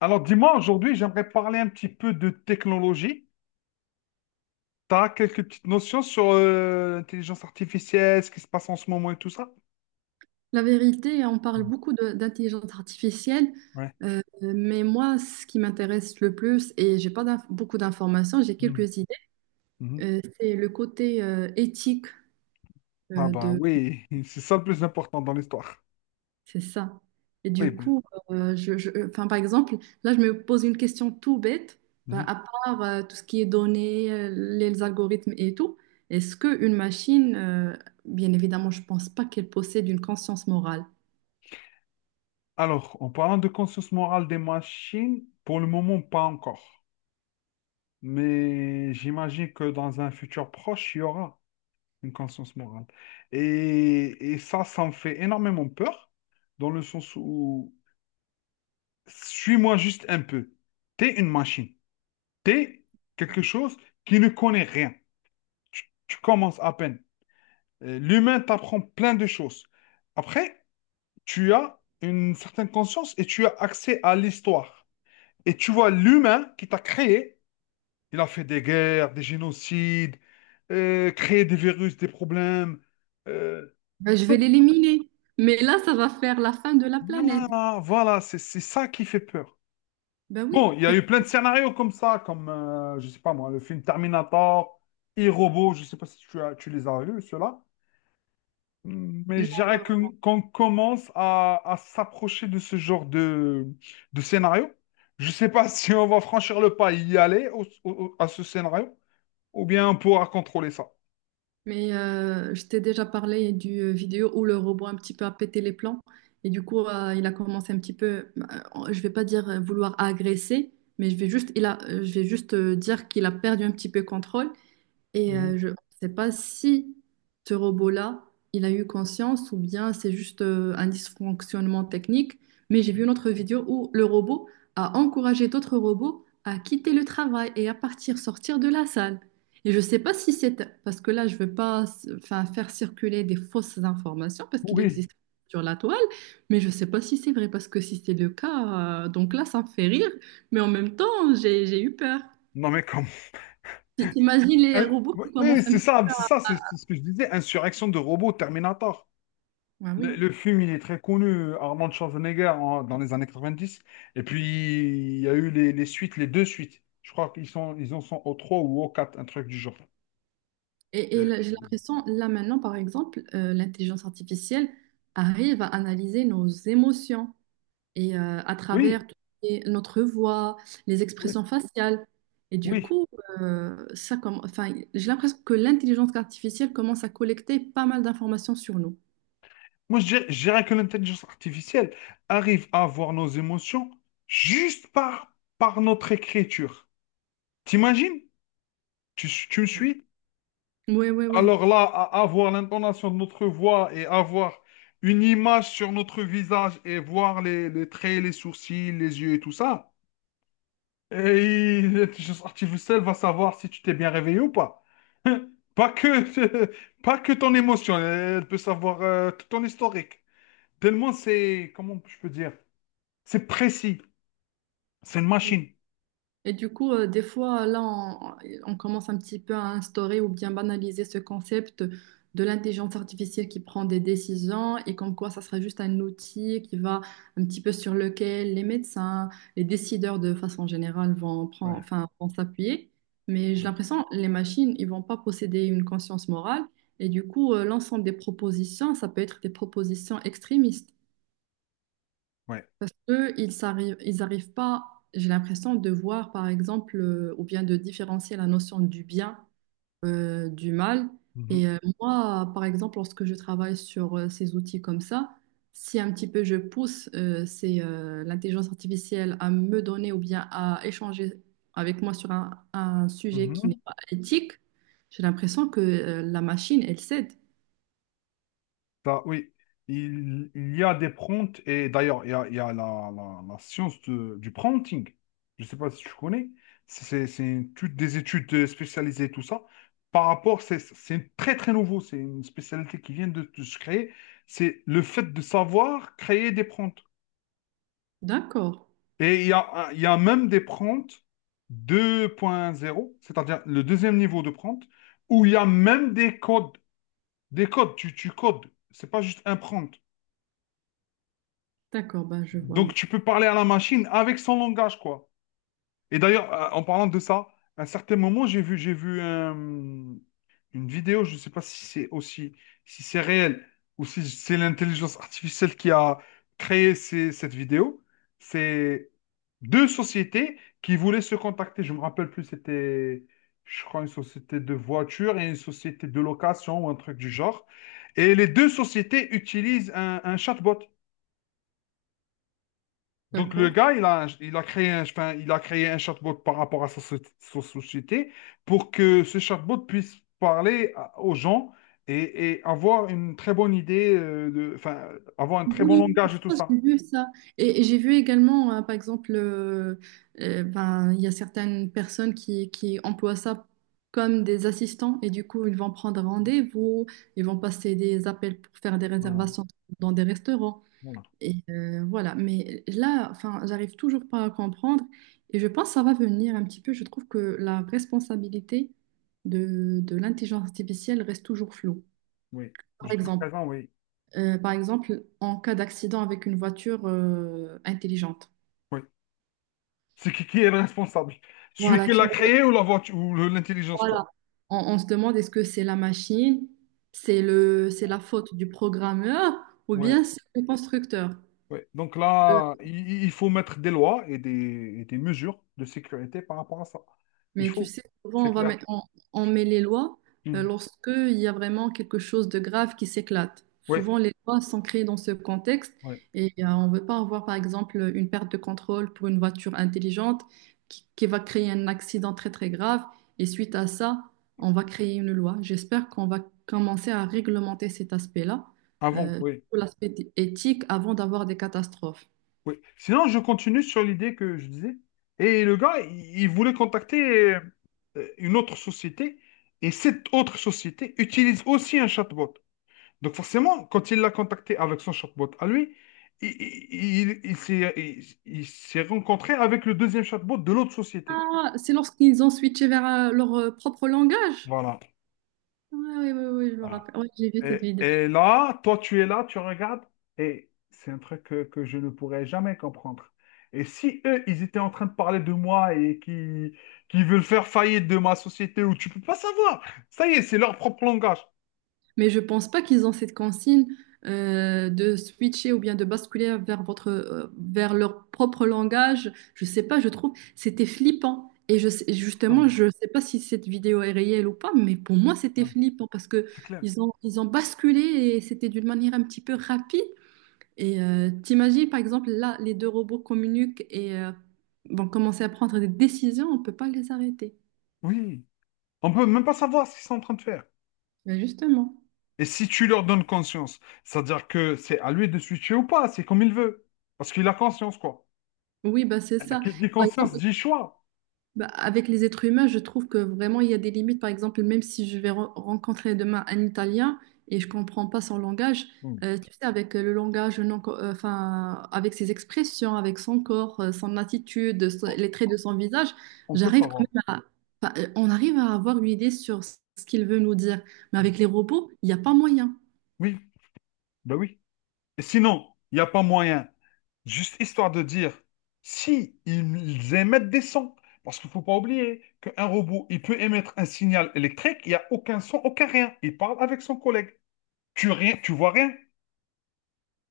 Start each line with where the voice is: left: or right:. left: Alors, dis-moi, aujourd'hui, j'aimerais parler un petit peu de technologie. Tu as quelques petites notions sur l'intelligence artificielle, ce qui se passe en ce moment et tout ça?
right: La vérité, on parle
left: Mm.
right: beaucoup d'intelligence artificielle,
left: Ouais.
right: mais moi, ce qui m'intéresse le plus, et j'ai pas beaucoup d'informations, j'ai
left: Mm.
right: quelques idées,
left: Mhm.
right: c'est le côté éthique
left: Ah
right: euh,
left: bah
right: de,
left: oui, c'est ça le plus important dans l'histoire.
right: c'est ça. Et
left: Oui,
right: du
left: ben,
right: coup, enfin, par exemple, là, je me pose une question tout bête. Bah,
left: mhm.
right: à part tout ce qui est données, les algorithmes et tout, est-ce qu'une machine, bien évidemment, je pense pas qu'elle possède une conscience morale.
left: Alors, en parlant de conscience morale des machines, pour le moment, pas encore. Mais j'imagine que dans un futur proche, il y aura une conscience morale. Et ça, ça me fait énormément peur, dans le sens où suis-moi juste un peu. T'es une machine. T'es quelque chose qui ne connaît rien. Tu commences à peine. L'humain t'apprend plein de choses. Après, tu as une certaine conscience et tu as accès à l'histoire. Et tu vois l'humain qui t'a créé. Il a fait des guerres, des génocides, créé des virus, des problèmes. euh,
right: Ben, je vais
left: Tout.
right: l'éliminer. Mais là, ça va faire la fin de la planète.
left: Voilà, voilà, c'est ça qui fait peur.
right: Ben oui.
left: Bon, il y a eu plein de scénarios comme ça, comme, je sais pas moi, le film Terminator, et robot, je sais pas si tu as, tu les as vus, ceux-là. Mm. Mais je
right: Non, pas
left: dirais
right: vraiment.
left: qu'on commence à s'approcher de ce genre de scénario. Je sais pas si on va franchir le pas et y aller à ce scénario, ou bien on pourra contrôler ça.
right: Mais je t'ai déjà parlé du vidéo où le robot un petit peu a pété les plombs. Et du coup, il a commencé un petit peu, je vais pas dire vouloir agresser, mais je vais juste, il a, je vais juste dire qu'il a perdu un petit peu contrôle. Et
left: Mhm.
right: je ne sais pas si ce robot-là, il a eu conscience ou bien c'est juste un dysfonctionnement technique, mais j'ai vu une autre vidéo où le robot a encouragé d'autres robots à quitter le travail et à partir, sortir de la salle. Et je ne sais pas si c'est... Parce que là, je ne veux pas enfin, faire circuler des fausses informations parce qu'il
left: Oui.
right: existe sur la toile, mais je ne sais pas si c'est vrai parce que si c'est le cas, donc là, ça me fait rire, mais en même temps, j'ai eu peur.
left: Non mais comme…
right: T'imagines les
left: Un-
right: robots
left: Oui,
right: qui commencent
left: oui,
right: à...
left: c'est ça, c'est ça, c'est ce que je disais, insurrection de robots Terminator.
right: Ah
left: Le,
right: oui.
left: le film, il est très connu, Armand Schwarzenegger, dans les années 90. Et puis, il y a eu les suites, les deux suites. Je crois qu'ils sont, ils en sont au 3 ou au quatre, un truc du genre.
right: Et
left: Euh,
right: là, j'ai l'impression, là maintenant, par exemple, l'intelligence artificielle arrive à analyser nos émotions et à
left: Oui,
right: travers tout ce qui est notre voix, les
left: oui,
right: expressions faciales. Et du
left: oui.
right: coup, ça comme, enfin, j'ai l'impression que l'intelligence artificielle commence à collecter pas mal d'informations sur nous.
left: Moi, je dirais que l'intelligence artificielle arrive à voir nos émotions juste par, par notre écriture. T'imagines? Tu me suis?
right: Oui, oui, oui.
left: Alors là, avoir l'intonation de notre voix et avoir une image sur notre visage et voir les traits, les sourcils, les yeux et tout ça, et l'intelligence artificielle va savoir si tu t'es bien réveillé ou pas. Pas que, pas que ton émotion, elle peut savoir tout ton historique. Tellement c'est, comment je peux dire, c'est précis. C'est une machine.
right: Et du coup, des fois, là, on commence un petit peu à instaurer ou bien banaliser ce concept de l'intelligence artificielle qui prend des décisions et comme quoi ça sera juste un outil qui va un petit peu sur lequel les médecins, les décideurs de façon générale vont prendre,
left: Ouais,
right: enfin, vont s'appuyer. Mais j'ai
left: ouais,
right: l'impression les machines, ils vont pas posséder une conscience morale et du coup, l'ensemble des propositions, ça peut être des propositions extrémistes.
left: ouais.
right: Parce qu'eux, ils arrivent pas, j'ai l'impression, de voir, par exemple, ou bien de différencier la notion du bien du mal.
left: Mhm,
right: Et moi, par exemple, lorsque je travaille sur ces outils comme ça, si un petit peu je pousse l'intelligence artificielle à me donner ou bien à échanger avec moi sur un sujet qui n'est
left: mhm.
right: pas éthique, j'ai l'impression que la machine, elle cède.
left: Ça, oui, il y a des prompts, et d'ailleurs, il y a la, la science du prompting. Je ne sais pas si tu connais. C'est toutes des études spécialisées, tout ça. Par rapport, c'est très, très nouveau. C'est une spécialité qui vient de se créer. C'est le fait de savoir créer des prompts.
right: D'accord,
left: Et il y a, il y a même des prompts 2.0, c'est-à-dire le deuxième niveau de prompt, où il y a même des codes. Des codes, tu codes. C'est pas juste un prompt.
right: d'accord, bah, je vois un
left: Donc, tu
right: petit
left: peux parler à la machine avec son langage, quoi. Et d'ailleurs, en parlant de ça, à un certain moment, j'ai vu une vidéo, je ne sais pas si c'est aussi, si c'est réel ou si c'est l'intelligence artificielle qui a créé cette vidéo. C'est deux sociétés qui voulaient se contacter. Je me rappelle plus, c'était, je crois, une société de voitures et une société de location ou un truc du genre. Et les deux sociétés utilisent un chatbot.
right: peu.
left: Donc le
right: D'accord.
left: gars, il a créé un, enfin, il a créé un chatbot par rapport à sa, sa société pour que ce chatbot puisse parler aux gens et avoir une très bonne idée, de, enfin, avoir un très bon
right: Oui,
left: langage
right: je
left: et tout
right: pense que
left: ça.
right: j'ai vu ça. Et j'ai vu également, par exemple, ben, il y a certaines personnes qui emploient ça comme des assistants et du coup, ils vont prendre rendez-vous, ils vont passer des appels pour faire des
left: Voilà.
right: réservations dans des restaurants.
left: Voilà.
right: Et voilà, mais là, enfin, j'arrive toujours pas à comprendre et je pense que ça va venir un petit peu. Je trouve que la responsabilité de l'intelligence artificielle reste toujours floue.
left: Oui,
right: Par
left: jusqu'à
right: exemple,
left: présent, oui.
right: Par exemple, en cas d'accident avec une voiture intelligente.
left: Oui. C'est qui est le responsable? Celui
right: Voilà,
left: qui
right: qui,
left: l'a créé ou la voiture ou l'intelligence, quoi.
right: voilà. On se demande est-ce que c'est la machine, c'est le, c'est la faute du programmeur ou
left: Ouais,
right: bien c'est le constructeur.
left: ouais. Donc
right: Euh,
left: là, il faut mettre des lois et des mesures de sécurité par rapport à ça. Il
right: Mais tu
left: faut,
right: sais, souvent,
left: c'est clair.
right: on met les lois
left: Mhm.
right: lorsque il y a vraiment quelque chose de grave qui s'éclate.
left: Ouais.
right: Souvent, les lois sont créées dans ce contexte
left: Ouais.
right: et on ne veut pas avoir, par exemple, une perte de contrôle pour une voiture intelligente qui va créer un accident très, très grave. Et suite à ça, on va créer une loi. J'espère qu'on va commencer à réglementer cet aspect-là,
left: Avant, oui.
right: surtout l'aspect éthique, avant d'avoir des catastrophes.
left: Oui. Sinon, je continue sur l'idée que je disais. Et le gars, il voulait contacter une autre société. Et cette autre société utilise aussi un chatbot. Donc forcément, quand il l'a contacté avec son chatbot à lui, il s'est il s'est rencontré avec le deuxième chatbot de l'autre société.
right: Ah, c'est lorsqu'ils ont switché vers leur propre langage.
left: Voilà.
right: Ouais, ouais, ouais, ouais, je me
left: Voilà.
right: rappelle. Ouais, j'ai vu cette vidéo.
left: Et là, toi, tu es là, tu regardes, et c'est un truc que je ne pourrais jamais comprendre. Et si eux, ils étaient en train de parler de moi et qui veulent faire faillite de ma société, où tu peux pas savoir. Ça y est, c'est leur propre langage.
right: Mais je pense pas qu'ils ont cette consigne de switcher ou bien de basculer vers votre, vers leur propre langage. Je sais pas, je trouve c'était flippant. Et je sais- justement,
left: Ah,
right: je sais pas si cette vidéo est réelle ou pas, mais pour moi, c'était
left: ah,
right: flippant parce que
left: c'est clair.
right: ils ont basculé et c'était d'une manière un petit peu rapide. Et t'imagines, par exemple, là, les deux robots communiquent et vont commencer à prendre des décisions, on peut pas les arrêter.
left: Oui. On peut même pas savoir ce qu'ils sont en train de faire.
right: Mais justement.
left: Et si tu leur donnes conscience, c'est-à-dire que c'est à lui de switcher ou pas, c'est comme il veut. Parce qu'il a conscience, quoi.
right: Oui, bah c'est ça.
left: Qui dit
right: Par
left: conscience
right: exemple,
left: dit choix.
right: bah, avec les êtres humains, je trouve que vraiment il y a des limites. Par exemple, même si je vais re- rencontrer demain un Italien et je comprends pas son langage,
left: Hmm.
right: tu sais, avec le langage, non, enfin, avec ses expressions, avec son corps, son attitude, les traits de son visage,
left: On peut
right: j'arrive quand
left: savoir.
right: même à, enfin, on arrive à avoir une idée sur ce qu'il veut nous dire. Mais
left: Hmm.
right: avec les robots, il n'y a pas moyen.
left: Oui, ben oui. Et sinon, il n'y a pas moyen. Juste histoire de dire, si ils émettent des sons, parce qu'il ne faut pas oublier qu'un robot, il peut émettre un signal électrique, il n'y a aucun son, aucun rien. Il parle avec son collègue. Tu rien, tu vois rien.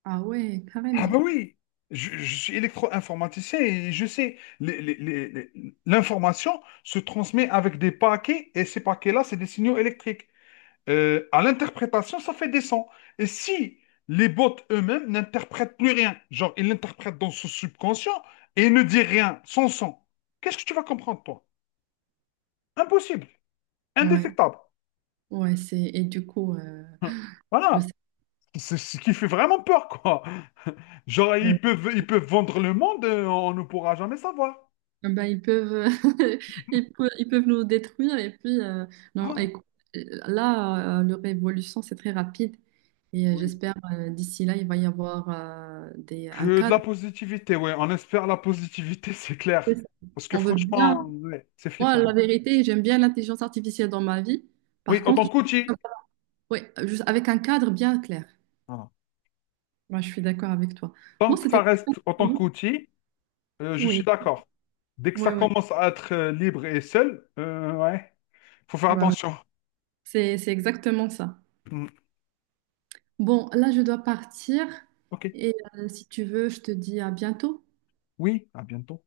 right: Ah ouais,
left: Ah ben
right: carrément.
left: oui, je suis électro-informaticien et je sais, l'information se transmet avec des paquets et ces paquets-là, c'est des signaux électriques à l'interprétation, ça fait des sons. Et si les bots eux-mêmes n'interprètent plus rien, genre ils l'interprètent dans son subconscient et ils ne disent rien, sans son, qu'est-ce que tu vas comprendre, toi? Impossible,
right: Ouais,
left: indétectable.
right: ouais, c'est et du coup, je
left: Voilà.
right: sais.
left: C'est ce qui fait vraiment peur, quoi. Genre, ils peuvent vendre le monde, on ne pourra jamais savoir.
right: Ah bah, ils peuvent, ils peuvent nous détruire. Et puis, non,
left: Voilà.
right: écoute, là, leur évolution, c'est très rapide. Et
left: Oui.
right: j'espère, d'ici là, il va y avoir un
left: Que de la
right: cadre.
left: positivité, ouais. On espère la positivité, c'est clair. Parce que
right: On veut
left: franchement,
right: bien.
left: ouais, c'est
right: Moi, la
left: flippant.
right: vérité, j'aime bien l'intelligence artificielle dans ma vie.
left: Oui,
right: Par
left: autant tant
right: contre, je-
left: qu'outil.
right: ouais, juste avec un cadre bien clair.
left: Voilà.
right: Moi, je suis d'accord avec toi. Bon,
left: Tant que ça
right: c'était.
left: reste en tant
right: Oui,
left: qu'outil, je
right: oui,
left: suis d'accord. Dès que ça
right: oui.
left: commence à être libre et seul, ouais, faut faire
right: Bah oui.
left: attention.
right: C'est exactement ça.
left: Mm.
right: Bon, là, je dois partir.
left: Ok,
right: Et si tu veux, je te dis à bientôt.
left: oui, à bientôt.